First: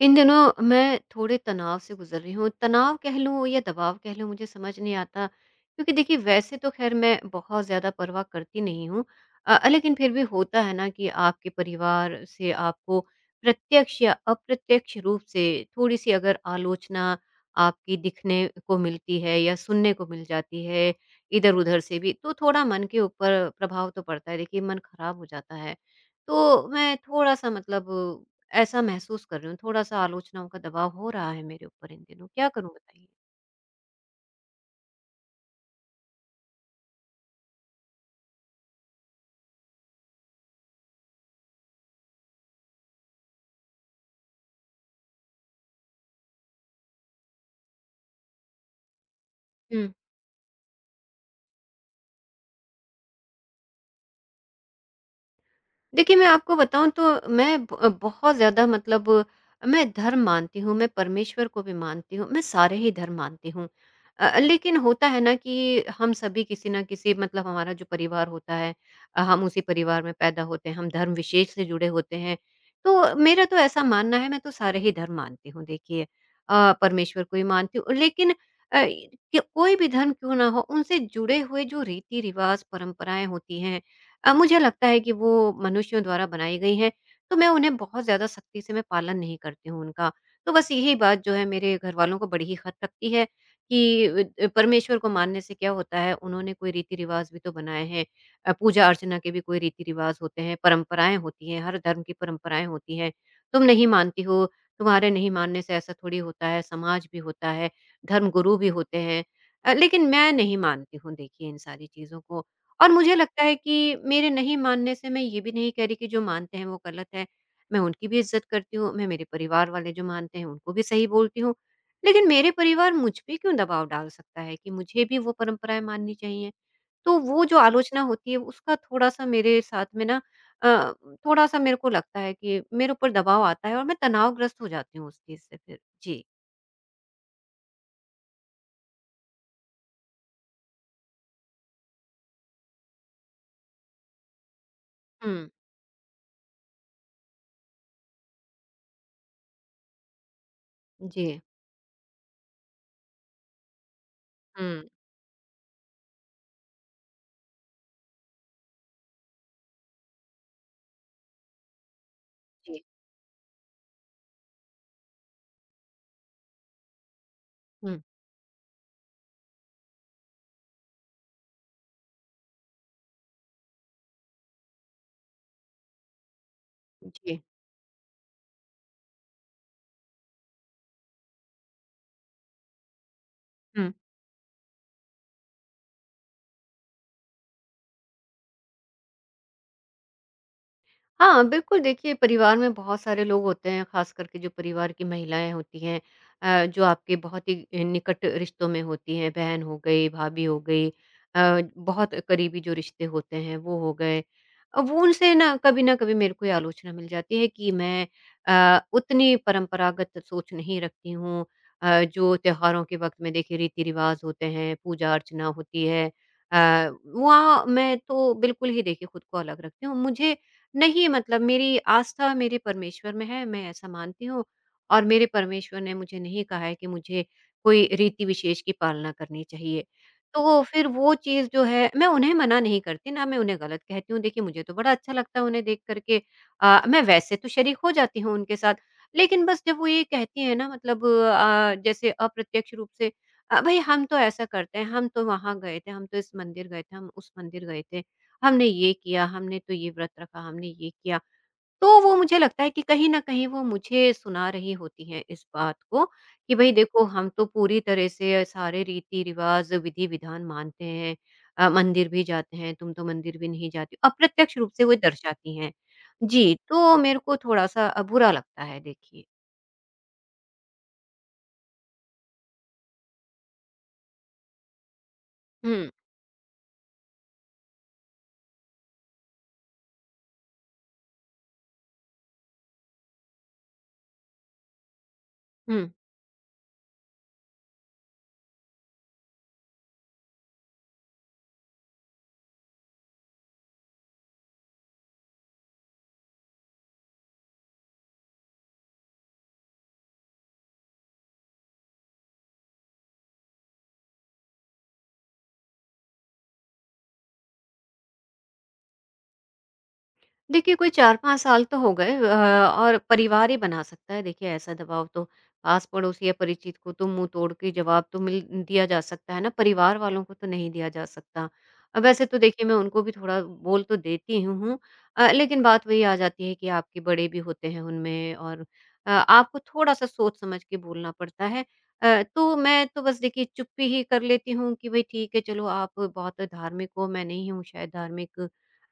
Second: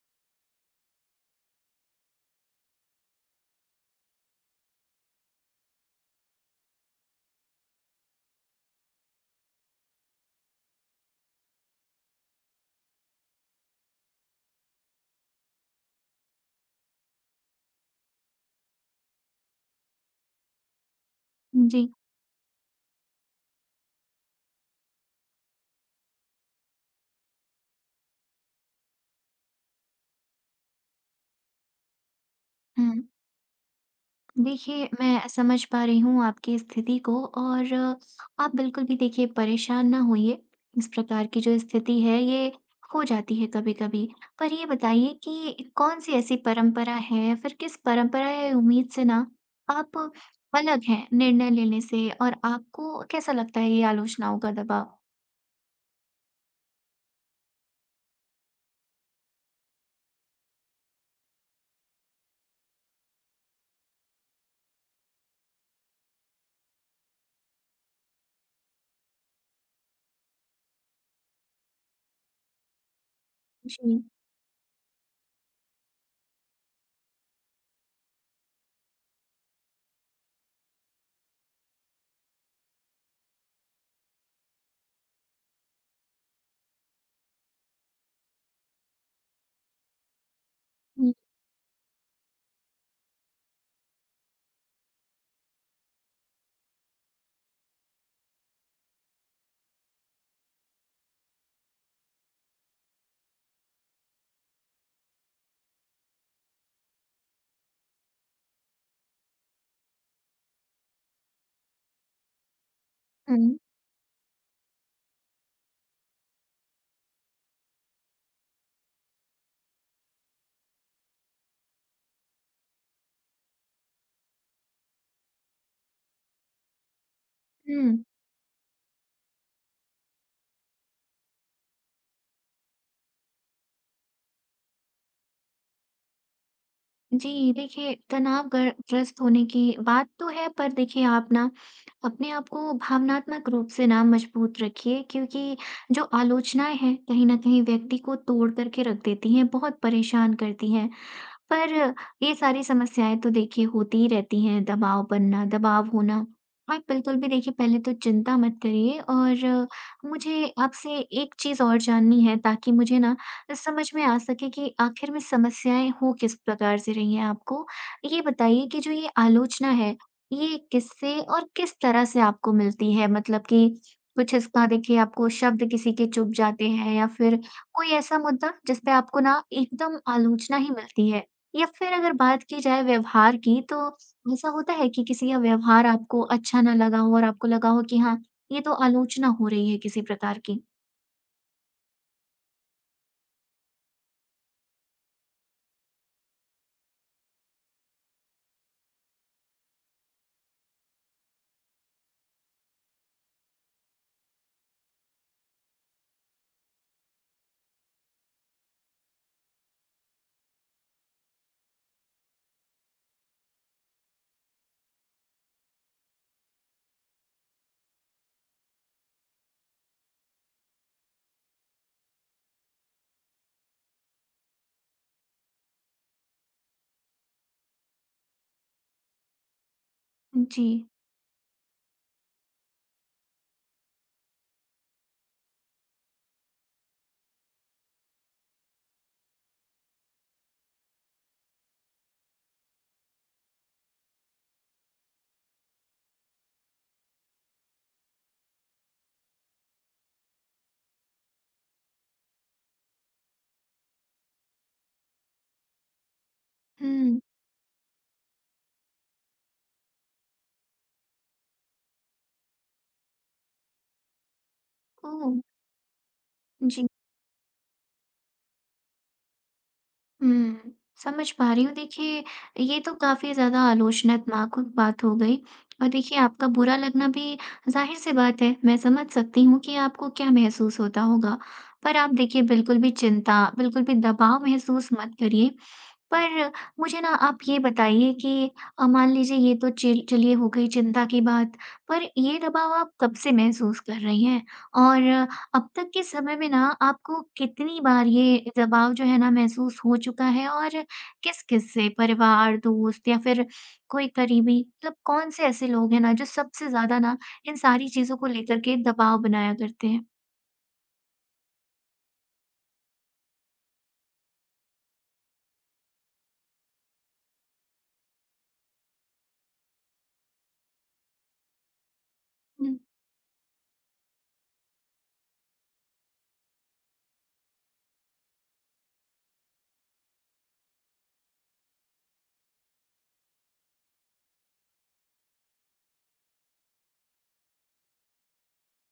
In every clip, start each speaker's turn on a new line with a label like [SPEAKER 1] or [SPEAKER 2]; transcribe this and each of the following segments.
[SPEAKER 1] इन दिनों मैं थोड़े तनाव से गुजर रही हूँ। तनाव कह लूँ या दबाव कह लूँ मुझे समझ नहीं आता क्योंकि देखिए वैसे तो ख़ैर मैं बहुत ज़्यादा परवाह करती नहीं हूँ। लेकिन फिर भी होता है ना कि आपके परिवार से आपको प्रत्यक्ष या अप्रत्यक्ष रूप से थोड़ी-सी अगर आलोचना आपकी दिखने को मिलती है या सुनने को मिल जाती है इधर-उधर
[SPEAKER 2] जी।
[SPEAKER 1] से भी, तो थोड़ा मन के ऊपर प्रभाव तो पड़ता है। देखिए मन ख़राब हो जाता है। तो मैं थोड़ा-सा मतलब ऐसा महसूस कर रही हूँ, थोड़ा-सा आलोचनाओं का दबाव हो रहा है मेरे ऊपर इन दिनों, क्या करूँ
[SPEAKER 2] हुँ।
[SPEAKER 1] बताइए?
[SPEAKER 2] देखिए, मैं समझ पा रही हूँ आपकी स्थिति को और आप बिल्कुल भी देखिए परेशान ना होइए। इस प्रकार की जो स्थिति है, ये हो जाती है कभी-कभी। पर ये बताइए कि कौन-सी ऐसी परंपरा है या फिर किस परंपरा या उम्मीद से ना आप अलग हैं निर्णय लेने से और आपको कैसा लगता है ये आलोचनाओं का दबाव?
[SPEAKER 1] देखिए, मैं आपको बताऊँ तो मैं ब बहुत ज़्यादा मतलब मैं धर्म मानती हूँ, मैं परमेश्वर को भी मानती हूँ, मैं सारे ही धर्म मानती हूँ। लेकिन होता है ना कि हम सभी किसी न किसी मतलब हमारा जो परिवार होता है, हम उसी परिवार में पैदा होते हैं, हम धर्म विशेष से जुड़े होते हैं। तो मेरा तो ऐसा
[SPEAKER 2] जी।
[SPEAKER 1] मानना है, मैं तो सारे ही धर्म मानती हूँ देखिए, परमेश्वर को भी मानती हूँ। लेकिन कि कोई भी धर्म क्यों ना हो, उनसे जुड़े हुए जो रीति-रिवाज़, परंपराएँ होती हैं, मुझे लगता है कि वो मनुष्यों द्वारा बनाई गई हैं, तो मैं उन्हें बहुत ज़्यादा सख्ती से मैं पालन नहीं करती हूँ उनका। तो बस यही
[SPEAKER 2] हुँ,
[SPEAKER 1] बात जो है मेरे घरवालों को बड़ी ही खत लगती है कि परमेश्वर को मानने से क्या होता है, उन्होंने कोई रीति-रिवाज़ भी तो बनाए हैं। पूजा-अर्चना के भी कोई रीति-रिवाज़ होते हैं, परंपराएँ होती हैं, हर धर्म की परंपराएँ होती हैं। तुम नहीं मानती हो, तुम्हारे नहीं मानने से ऐसा थोड़ी होता है, समाज भी होता है, धर्मगुरु भी होते हैं। लेकिन मैं नहीं मानती हूँ देखिए इन सारी चीज़ों को। और मुझे लगता है
[SPEAKER 2] हुँ,
[SPEAKER 1] कि मेरे नहीं मानने से मैं ये भी नहीं कह रही कि जो मानते हैं वो गलत है। मैं उनकी भी इज़्ज़त करती हूँ, मैं मेरे परिवार वाले जो मानते हैं उनको भी सही बोलती हूँ। लेकिन मेरे परिवार मुझ पे क्यों दबाव डाल सकता है कि मुझे भी वो परंपराएँ माननी चाहिए? तो वो जो
[SPEAKER 2] हुँ।
[SPEAKER 1] आलोचना होती है उसका थोड़ा-सा मेरे साथ में ना अ, थोड़ा-सा मेरे को लगता है कि मेरे ऊपर दबाव आता है और मैं तनावग्रस्त हो जाती हूँ उस चीज़ से फिर। जी।
[SPEAKER 2] जी, देखिए तनाव ग्रस्त होने की बात तो है पर देखिए आप ना अपने आप को भावनात्मक रूप से ना मजबूत रखिए
[SPEAKER 1] हुँ।
[SPEAKER 2] क्योंकि जो आलोचनाएँ हैं, कहीं न कहीं व्यक्ति को तोड़ कर के रख देती हैं, बहुत परेशान करती हैं।
[SPEAKER 1] जी।
[SPEAKER 2] पर ये सारी समस्याएँ तो देखिए होती ही रहती हैं,
[SPEAKER 1] हुँ।
[SPEAKER 2] दबाव बनना, दबाव होना। आप बिल्कुल भी देखिए पहले तो चिंता मत करिए और मुझे आपसे एक चीज़ और जाननी है ताकि
[SPEAKER 1] जी।
[SPEAKER 2] मुझे ना समझ में आ सके कि आखिर में समस्याएँ हो किस प्रकार से रही हैं आपको।
[SPEAKER 1] हुँ।
[SPEAKER 2] ये बताइए कि जो ये आलोचना है, ये किससे और किस तरह से आपको मिलती है? मतलब कि कुछ इसका देखिए आपको शब्द किसी के चुभ जाते हैं या फिर
[SPEAKER 1] जी।
[SPEAKER 2] कोई ऐसा मुद्दा जिस पे आपको ना एकदम आलोचना ही मिलती है? या फिर अगर बात की जाए व्यवहार की, तो
[SPEAKER 1] हुँ।
[SPEAKER 2] ऐसा होता है कि किसी का व्यवहार आपको अच्छा ना लगा हो और आपको लगा हो कि हाँ, ये तो आलोचना हो रही है किसी प्रकार की?
[SPEAKER 1] हाँ, बिल्कुल देखिए परिवार में बहुत सारे लोग होते हैं, ख़ास करके जो परिवार की महिलाएँ होती हैं, जो आपके बहुत ही निकट रिश्तों में होती हैं, बहन हो गई, भाभी हो गई, बहुत करीबी जो रिश्ते होते हैं वो हो गए। अब वो उनसे ना कभी न कभी मेरे को ये आलोचना मिल जाती है कि मैं, उतनी परंपरागत सोच नहीं रखती हूँ, जो त्योहारों के वक़्त में देखिए रीति-रिवाज़ होते हैं, पूजा-अर्चना होती है, अ, वहाँ मैं तो बिल्कुल ही देखिए खुद को अलग रखती हूँ। मुझे नहीं मतलब मेरी आस्था मेरे परमेश्वर में है, मैं ऐसा मानती हूँ और मेरे परमेश्वर ने मुझे नहीं कहा है कि मुझे कोई रीति विशेष की पालना करनी चाहिए। तो
[SPEAKER 2] जी।
[SPEAKER 1] फिर वो चीज़ जो है मैं उन्हें मना नहीं करती, ना मैं उन्हें गलत कहती हूँ। देखिए मुझे तो बड़ा अच्छा लगता है उन्हें देख कर के, मैं वैसे तो शरीक हो जाती हूँ उनके साथ, लेकिन बस जब वो ये कहती हैं ना मतलब जैसे अप्रत्यक्ष रूप से, भई हम तो ऐसा करते हैं, हम तो वहाँ गए थे, हम तो इस मंदिर गए थे, हम उस मंदिर गए थे। हमने ये किया, हमने तो ये व्रत रखा, हमने ये किया। तो वो मुझे लगता है कि कहीं न कहीं वो मुझे सुना रही होती हैं इस बात को कि भई देखो
[SPEAKER 2] हुँ।
[SPEAKER 1] हम तो पूरी तरह से सारे रीति-रिवाज़, विधि-विधान मानते हैं। मंदिर भी जाते हैं, तुम तो मंदिर भी नहीं जाती हो। अप्रत्यक्ष रूप से वो
[SPEAKER 2] ओह!
[SPEAKER 1] दर्शाती हैं। जी,
[SPEAKER 2] जी।
[SPEAKER 1] तो मेरे को थोड़ा-सा बुरा लगता है देखिए।
[SPEAKER 2] हुँ, समझ पा रही हूँ। देखिए, ये तो काफ़ी ज़्यादा आलोचनात्मक बात हो गई और
[SPEAKER 1] हुँ,
[SPEAKER 2] देखिए आपका बुरा लगना भी ज़ाहिर-सी बात है, मैं समझ सकती हूँ कि आपको क्या महसूस होता होगा। पर आप देखिए बिल्कुल भी चिंता, बिल्कुल भी दबाव महसूस मत करिए
[SPEAKER 1] हुँ।
[SPEAKER 2] पर मुझे ना आप ये बताइए कि मान लीजिए ये तो चिल चलिए हो गई चिंता की बात, पर ये दबाव आप कब से महसूस कर रही हैं? और अब तक के समय में ना आपको कितनी बार ये दबाव जो है ना महसूस हो चुका है और किस-किस से? परिवार, दोस्त या फिर कोई करीबी? मतलब कौन-से ऐसे लोग हैं ना जो सबसे ज़्यादा ना इन सारी चीज़ों को लेकर के दबाव बनाया करते हैं?
[SPEAKER 1] देखिए, कोई 4-5 साल तो हो गए, और परिवार ही बना सकता है देखिए ऐसा दबाव तो। पास-पड़ोस या परिचित को तो मुँह तोड़ के जवाब तो मिल दिया जा सकता है ना, परिवार वालों को तो नहीं दिया जा सकता। वैसे तो देखिए मैं
[SPEAKER 2] हुँ,
[SPEAKER 1] उनको भी थोड़ा बोल तो देती हूँ, लेकिन बात वही आ जाती है कि आपके बड़े भी होते हैं उनमें और आपको थोड़ा-सा सोच-समझ के बोलना पड़ता है। तो मैं तो बस देखिए चुप्पी ही कर लेती हूँ कि भई ठीक है चलो आप बहुत धार्मिक हो, मैं नहीं हूँ शायद धार्मिक।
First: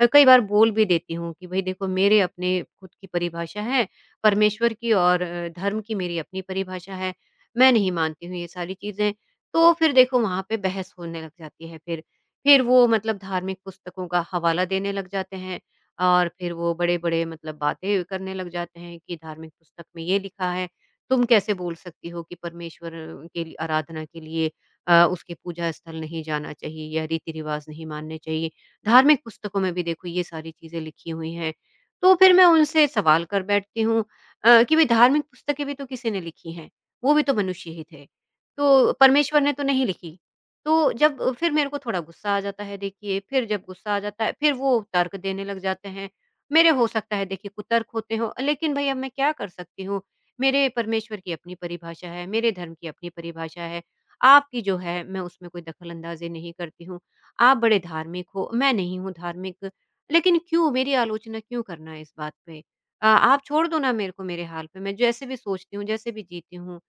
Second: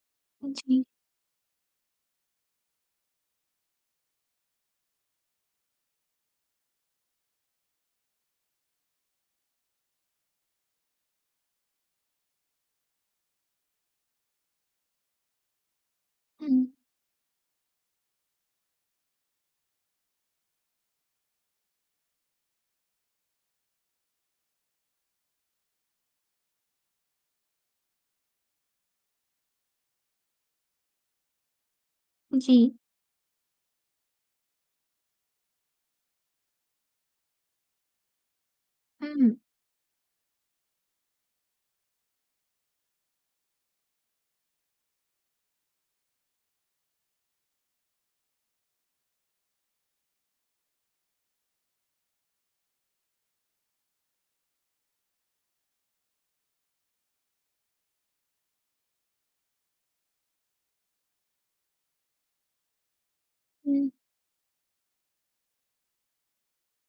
[SPEAKER 1] कई बार बोल भी
[SPEAKER 2] जी,
[SPEAKER 1] देती हूँ कि भई देखो मेरे अपने खुद की परिभाषा है, परमेश्वर की और धर्म की मेरी अपनी परिभाषा है, मैं नहीं मानती हूँ ये सारी चीज़ें। तो फिर देखो वहाँ पे बहस होने लग जाती है फिर। फिर वो मतलब धार्मिक पुस्तकों का हवाला देने लग जाते हैं और
[SPEAKER 2] हुँ,
[SPEAKER 1] फिर वो बड़े-बड़े मतलब बातें करने लग जाते हैं कि धार्मिक पुस्तक में ये लिखा है, तुम कैसे बोल सकती हो कि परमेश्वर के लिए- आराधना के लिए उसकी पूजा स्थल नहीं जाना चाहिए या रीति-रिवाज़ नहीं मानने चाहिए। धार्मिक पुस्तकों में भी देखो ये सारी चीज़ें लिखी हुई हैं। तो फिर मैं
[SPEAKER 2] जी,
[SPEAKER 1] उनसे सवाल कर बैठती हूँ, कि भई धार्मिक पुस्तकें भी तो किसी ने लिखी हैं, वो भी तो मनुष्य ही थे। तो
[SPEAKER 2] हुँ,
[SPEAKER 1] परमेश्वर ने तो नहीं लिखी। तो जब फिर मेरे को थोड़ा गुस्सा आ जाता है देखिए, फिर जब गुस्सा आ जाता है फिर वो तर्क देने लग जाते हैं। मेरे हो सकता है देखिए कुतर्क होते हों लेकिन भई अब मैं क्या कर सकती हूँ? मेरे परमेश्वर की अपनी परिभाषा है, मेरे धर्म की अपनी परिभाषा है। आपकी जो है मैं उसमें कोई दखल अंदाज़ी नहीं करती हूँ। आप बड़े धार्मिक हो, मैं नहीं हूँ धार्मिक, लेकिन क्यों मेरी आलोचना क्यों करना है इस बात पे? आप छोड़ दो
[SPEAKER 2] हुँ,
[SPEAKER 1] ना मेरे को मेरे हाल पे, मैं जैसे भी सोचती हूँ, जैसे भी जीती हूँ।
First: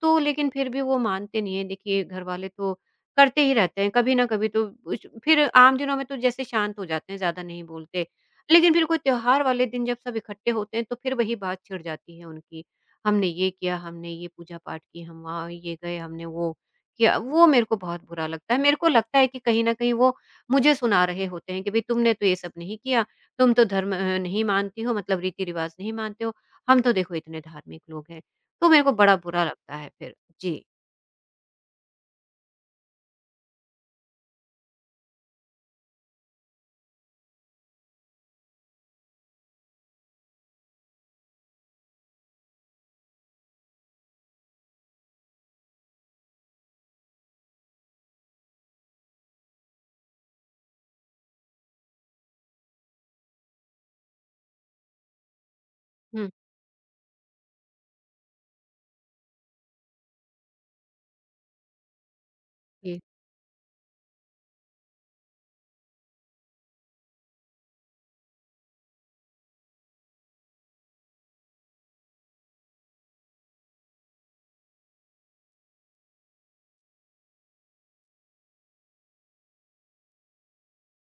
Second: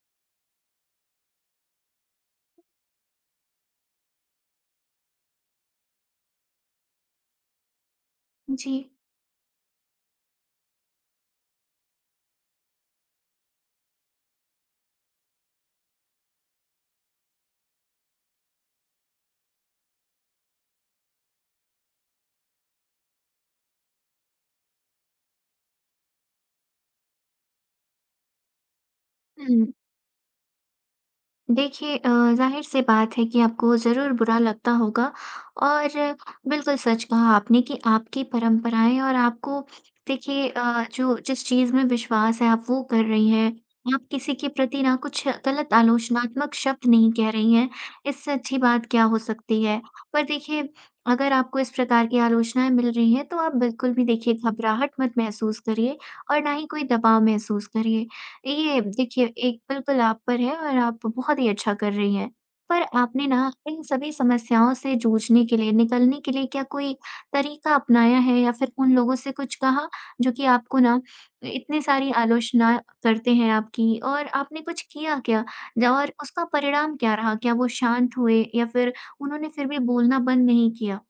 [SPEAKER 1] तो लेकिन फिर भी वो मानते नहीं हैं, देखिए घरवाले तो करते ही रहते हैं, कभी ना कभी तो उच फिर आम दिनों में तो जैसे शांत हो जाते हैं, ज़्यादा नहीं बोलते। लेकिन
[SPEAKER 2] जी,
[SPEAKER 1] फिर कोई त्योहार वाले दिन जब सब इकट्ठे होते हैं, तो फिर वही बात छिड़ जाती है उनकी। हमने ये किया, हमने ये पूजा-पाठ की, हम वहाँ ये गए, हमने वो किया, वो मेरे को बहुत बुरा लगता है। मेरे को लगता है कि कहीं न कहीं वो मुझे सुना रहे होते हैं कि भई तुमने तो ये सब नहीं किया, तुम तो धर्म नहीं मानती हो मतलब रीति-रिवाज़ नहीं मानते हो, हम तो देखो इतने धार्मिक लोग हैं। तो मेरे को बड़ा बुरा
[SPEAKER 2] हुँ।
[SPEAKER 1] लगता है फिर। जी।
[SPEAKER 2] देखिए ज़ाहिर-सी बात है कि आपको ज़रूर बुरा लगता होगा और बिल्कुल सच कहा आपने कि आपकी परंपराएँ और आपको देखिए जो जिस चीज़ में विश्वास है आप वो कर रही हैं। आप किसी के प्रति ना कुछ गलत आलोचनात्मक शब्द नहीं कह रही हैं, इससे अच्छी बात क्या हो सकती है। पर देखिए अगर आपको इस प्रकार की आलोचनाएँ मिल रही हैं तो आप बिल्कुल भी देखिए घबराहट मत महसूस करिए
[SPEAKER 1] हुँ।
[SPEAKER 2] और ना ही कोई दबाव महसूस करिए। ये देखिए एक बिल्कुल आप पर है और आप बहुत ही अच्छा कर रही हैं। पर
[SPEAKER 1] जी।
[SPEAKER 2] आपने ना इन सभी समस्याओं से जूझने के लिए, निकलने के लिए क्या कोई तरीका अपनाया है या फिर उन लोगों से कुछ कहा जो कि आपको ना इतनी सारी आलोचना करते हैं आपकी और आपने कुछ किया क्या? ज और उसका परिणाम क्या रहा? क्या वो शांत हुए या फिर उन्होंने फिर भी बोलना बंद नहीं किया?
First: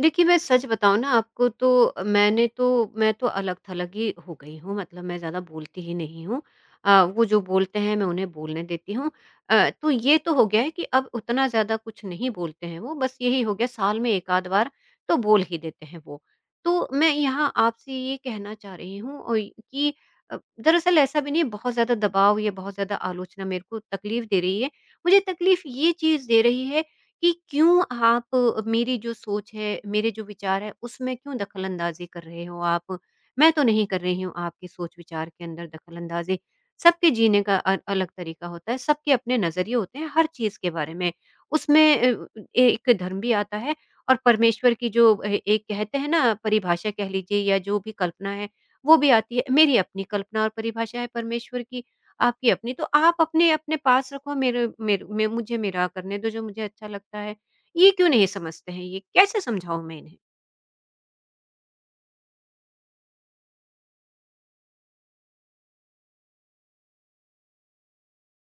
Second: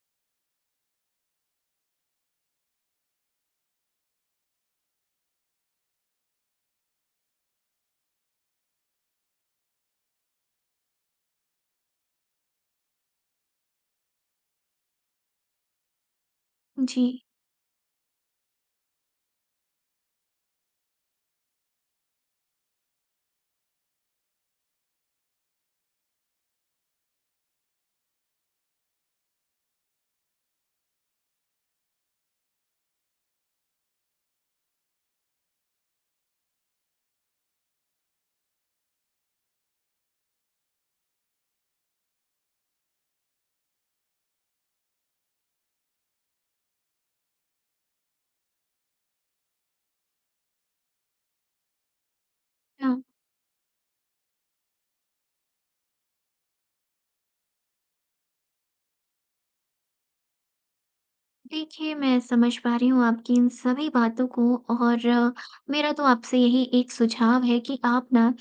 [SPEAKER 1] देखिए, मैं सच बताऊँ ना आपको तो मैं तो अलग-थलग ही हो गई हूँ, मतलब मैं ज़्यादा बोलती ही नहीं हूँ। वो जो बोलते हैं मैं उन्हें बोलने देती हूँ। तो ये तो हो गया है कि अब उतना ज़्यादा कुछ नहीं बोलते हैं वो, बस यही हो गया साल में एक आध बार तो बोल ही देते हैं वो। तो
[SPEAKER 2] जी।
[SPEAKER 1] मैं यहाँ आपसे ये कहना चाह रही हूँ कि दरअसल ऐसा भी नहीं है बहुत ज़्यादा दबाव या बहुत ज़्यादा आलोचना मेरे को तकलीफ़ दे रही है। मुझे तकलीफ़ ये चीज़ दे रही है कि क्यों आप मेरी जो सोच है, मेरे जो विचार है, उसमें क्यों दखल-अंदाज़ी कर रहे हो आप? मैं तो नहीं कर रही हूँ आपकी सोच-विचार के अंदर दखल-अंदाज़ी। सबके जीने का अलग तरीका होता है, सबके अपने नज़रिए होते हैं हर चीज़ के बारे में। उसमें एक धर्म भी आता है और परमेश्वर की जो एक कहते हैं ना परिभाषा कह लीजिए या जो भी कल्पना है, वो भी आती है। मेरी अपनी कल्पना और परिभाषा है परमेश्वर की। आपकी अपनी, तो
[SPEAKER 2] हाँ।
[SPEAKER 1] आप अपने अपने पास रखो मेरे मेरे मैं मुझे मेरा करने दो जो मुझे अच्छा लगता है। ये क्यों नहीं समझते हैं ये? कैसे समझाऊँ मैं इन्हें?
[SPEAKER 2] देखिए, मैं समझ पा रही हूँ आपकी इन सभी बातों को और मेरा तो आपसे यही एक सुझाव है कि आप ना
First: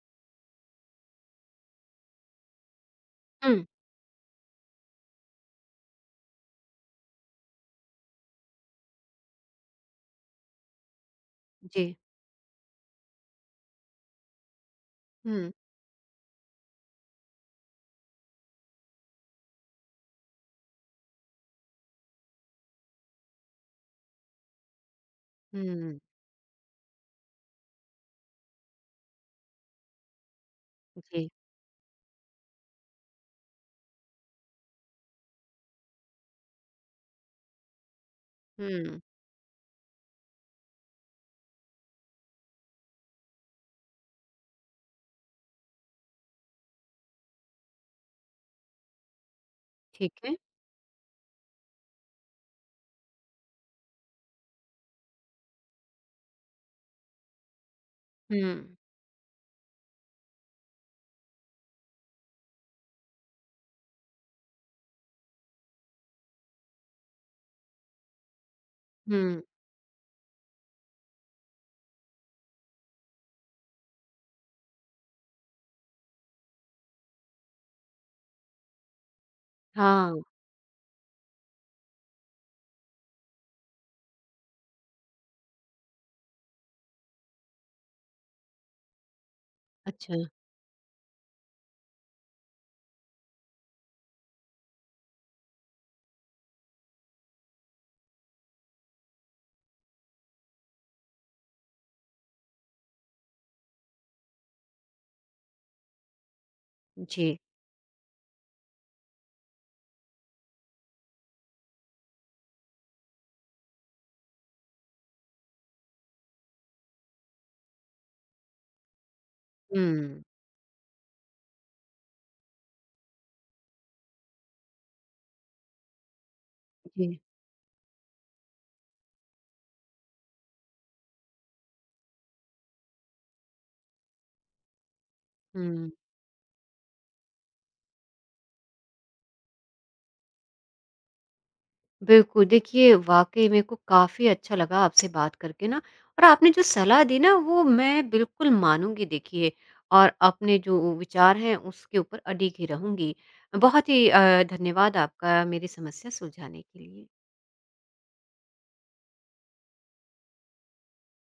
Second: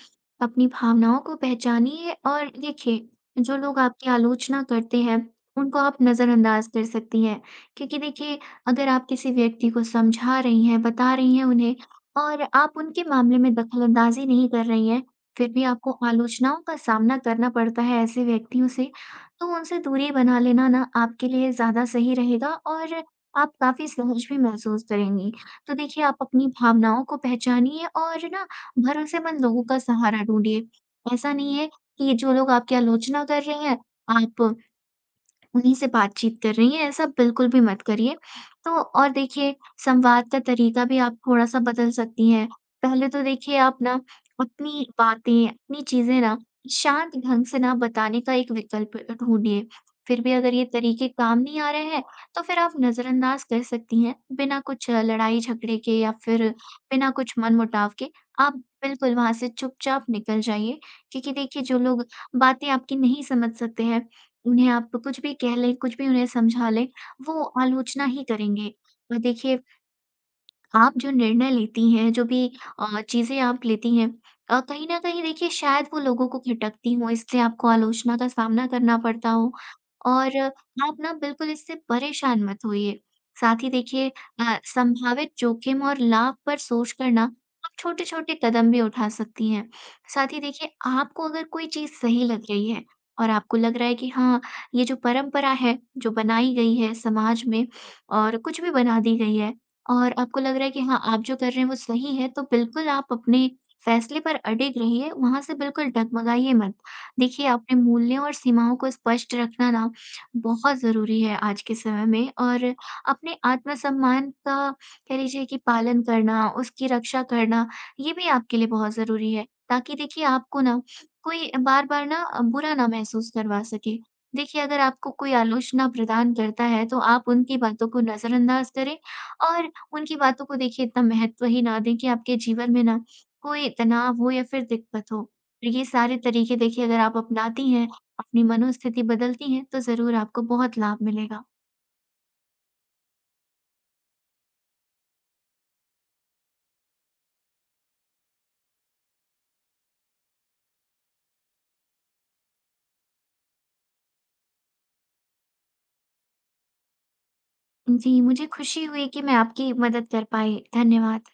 [SPEAKER 2] अपनी भावनाओं को पहचानिए और देखिए, जो
[SPEAKER 1] हुँ।
[SPEAKER 2] लोग आपकी आलोचना करते हैं, उनको आप नज़रअंदाज कर सकती हैं। क्योंकि देखिए, अगर आप किसी व्यक्ति को समझा रही हैं, बता रही हैं उन्हें
[SPEAKER 1] जी।
[SPEAKER 2] और आप उनके मामले में दखलअंदाज़ी नहीं कर रही हैं, फिर
[SPEAKER 1] हुँ,
[SPEAKER 2] भी आपको आलोचनाओं का सामना करना पड़ता है ऐसे व्यक्तियों से, तो उनसे दूरी बना लेना ना आपके लिए ज़्यादा सही रहेगा और आप काफ़ी सहज भी महसूस करेंगी। तो
[SPEAKER 1] हुँ।
[SPEAKER 2] देखिए आप अपनी भावनाओं को पहचानिए और ना भरोसेमंद लोगों का सहारा ढूँढिए।
[SPEAKER 1] जी।
[SPEAKER 2] ऐसा नहीं है कि जो लोग आपकी आलोचना कर रहे हैं, आप उन्हीं से बातचीत कर रही हैं, ऐसा बिल्कुल भी मत करिए। तो
[SPEAKER 1] हुँ।
[SPEAKER 2] और देखिए संवाद का तरीका भी आप थोड़ा-सा बदल सकती हैं। पहले तो देखिए आप ना अपनी बातें, अपनी चीज़ें ना शांत ढंग से ना बताने का एक विकल्प ढूँढिए।
[SPEAKER 1] ठीक
[SPEAKER 2] फिर भी
[SPEAKER 1] है।
[SPEAKER 2] अगर ये तरीके काम नहीं आ रहे हैं, तो फिर आप नज़रअंदाज कर सकती हैं। बिना कुछ लड़ाई-झगड़े के या फिर बिना कुछ मनमुटाव के,
[SPEAKER 1] हुँ,
[SPEAKER 2] आप बिल्कुल वहाँ से चुपचाप निकल जाइए। क्योंकि देखिए जो लोग बातें आपकी नहीं समझ सकते हैं, उन्हें आप कुछ भी कह लें, कुछ भी उन्हें समझा लें, वो आलोचना ही करेंगे। और
[SPEAKER 1] हुँ।
[SPEAKER 2] देखिए आप जो निर्णय लेती हैं, जो भी चीज़ें आप लेती हैं कहीं न कहीं देखिए शायद वो लोगों को खटकती हों, इसलिए आपको आलोचना का सामना करना पड़ता हो
[SPEAKER 1] हाँ,
[SPEAKER 2] और आप ना बिल्कुल इससे परेशान मत होइए। साथ ही देखिए संभावित जोखिम और लाभ पर सोच कर ना आप छोटे-छोटे कदम भी उठा सकती हैं।
[SPEAKER 1] अच्छा।
[SPEAKER 2] साथ ही देखिए आपको अगर कोई चीज़ सही लग रही है और आपको लग रहा है कि हाँ, ये जो परंपरा है, जो बनाई गई है समाज में और कुछ भी बना दी गई है, और आपको लग रहा है कि हाँ, आप जो कर रहे हैं वो सही है, तो बिल्कुल आप अपने फैसले पर अडिग रहिए, वहाँ से बिल्कुल डगमगाइए मत।
[SPEAKER 1] जी।
[SPEAKER 2] देखिए, अपने मूल्यों और सीमाओं को स्पष्ट रखना ना बहुत ज़रूरी है आज के समय में और अपने आत्मसम्मान का कह लीजिए कि पालन करना, उसकी रक्षा करना, ये भी आपके लिए बहुत ज़रूरी है, ताकि
[SPEAKER 1] हुँ,
[SPEAKER 2] देखिए आपको ना कोई बार-बार ना बुरा ना महसूस करवा सके। देखिए, अगर आपको कोई आलोचना प्रदान करता है, तो
[SPEAKER 1] जी।
[SPEAKER 2] आप उनकी बातों को नज़रअंदाज करें और उनकी बातों को देखिए इतना महत्व ही ना दें कि आपके जीवन में ना कोई तनाव हो या फिर दिक्कत हो। ये
[SPEAKER 1] हुँ।
[SPEAKER 2] सारे तरीके देखिए अगर आप अपनाती हैं, अपनी मनोस्थिति बदलती हैं, तो ज़रूर आपको बहुत लाभ मिलेगा।
[SPEAKER 1] बिल्कुल, देखिए वाक़ई मेरे को काफ़ी अच्छा लगा आपसे बात करके ना और आपने जो सलाह दी ना वो मैं बिल्कुल मानूँगी देखिए और अपने जो विचार हैं उसके ऊपर अडिग ही रहूँगी। बहुत ही धन्यवाद आपका मेरी समस्या सुलझाने के लिए।
[SPEAKER 2] जी, मुझे खुशी हुई कि मैं आपकी मदद कर पाई। धन्यवाद।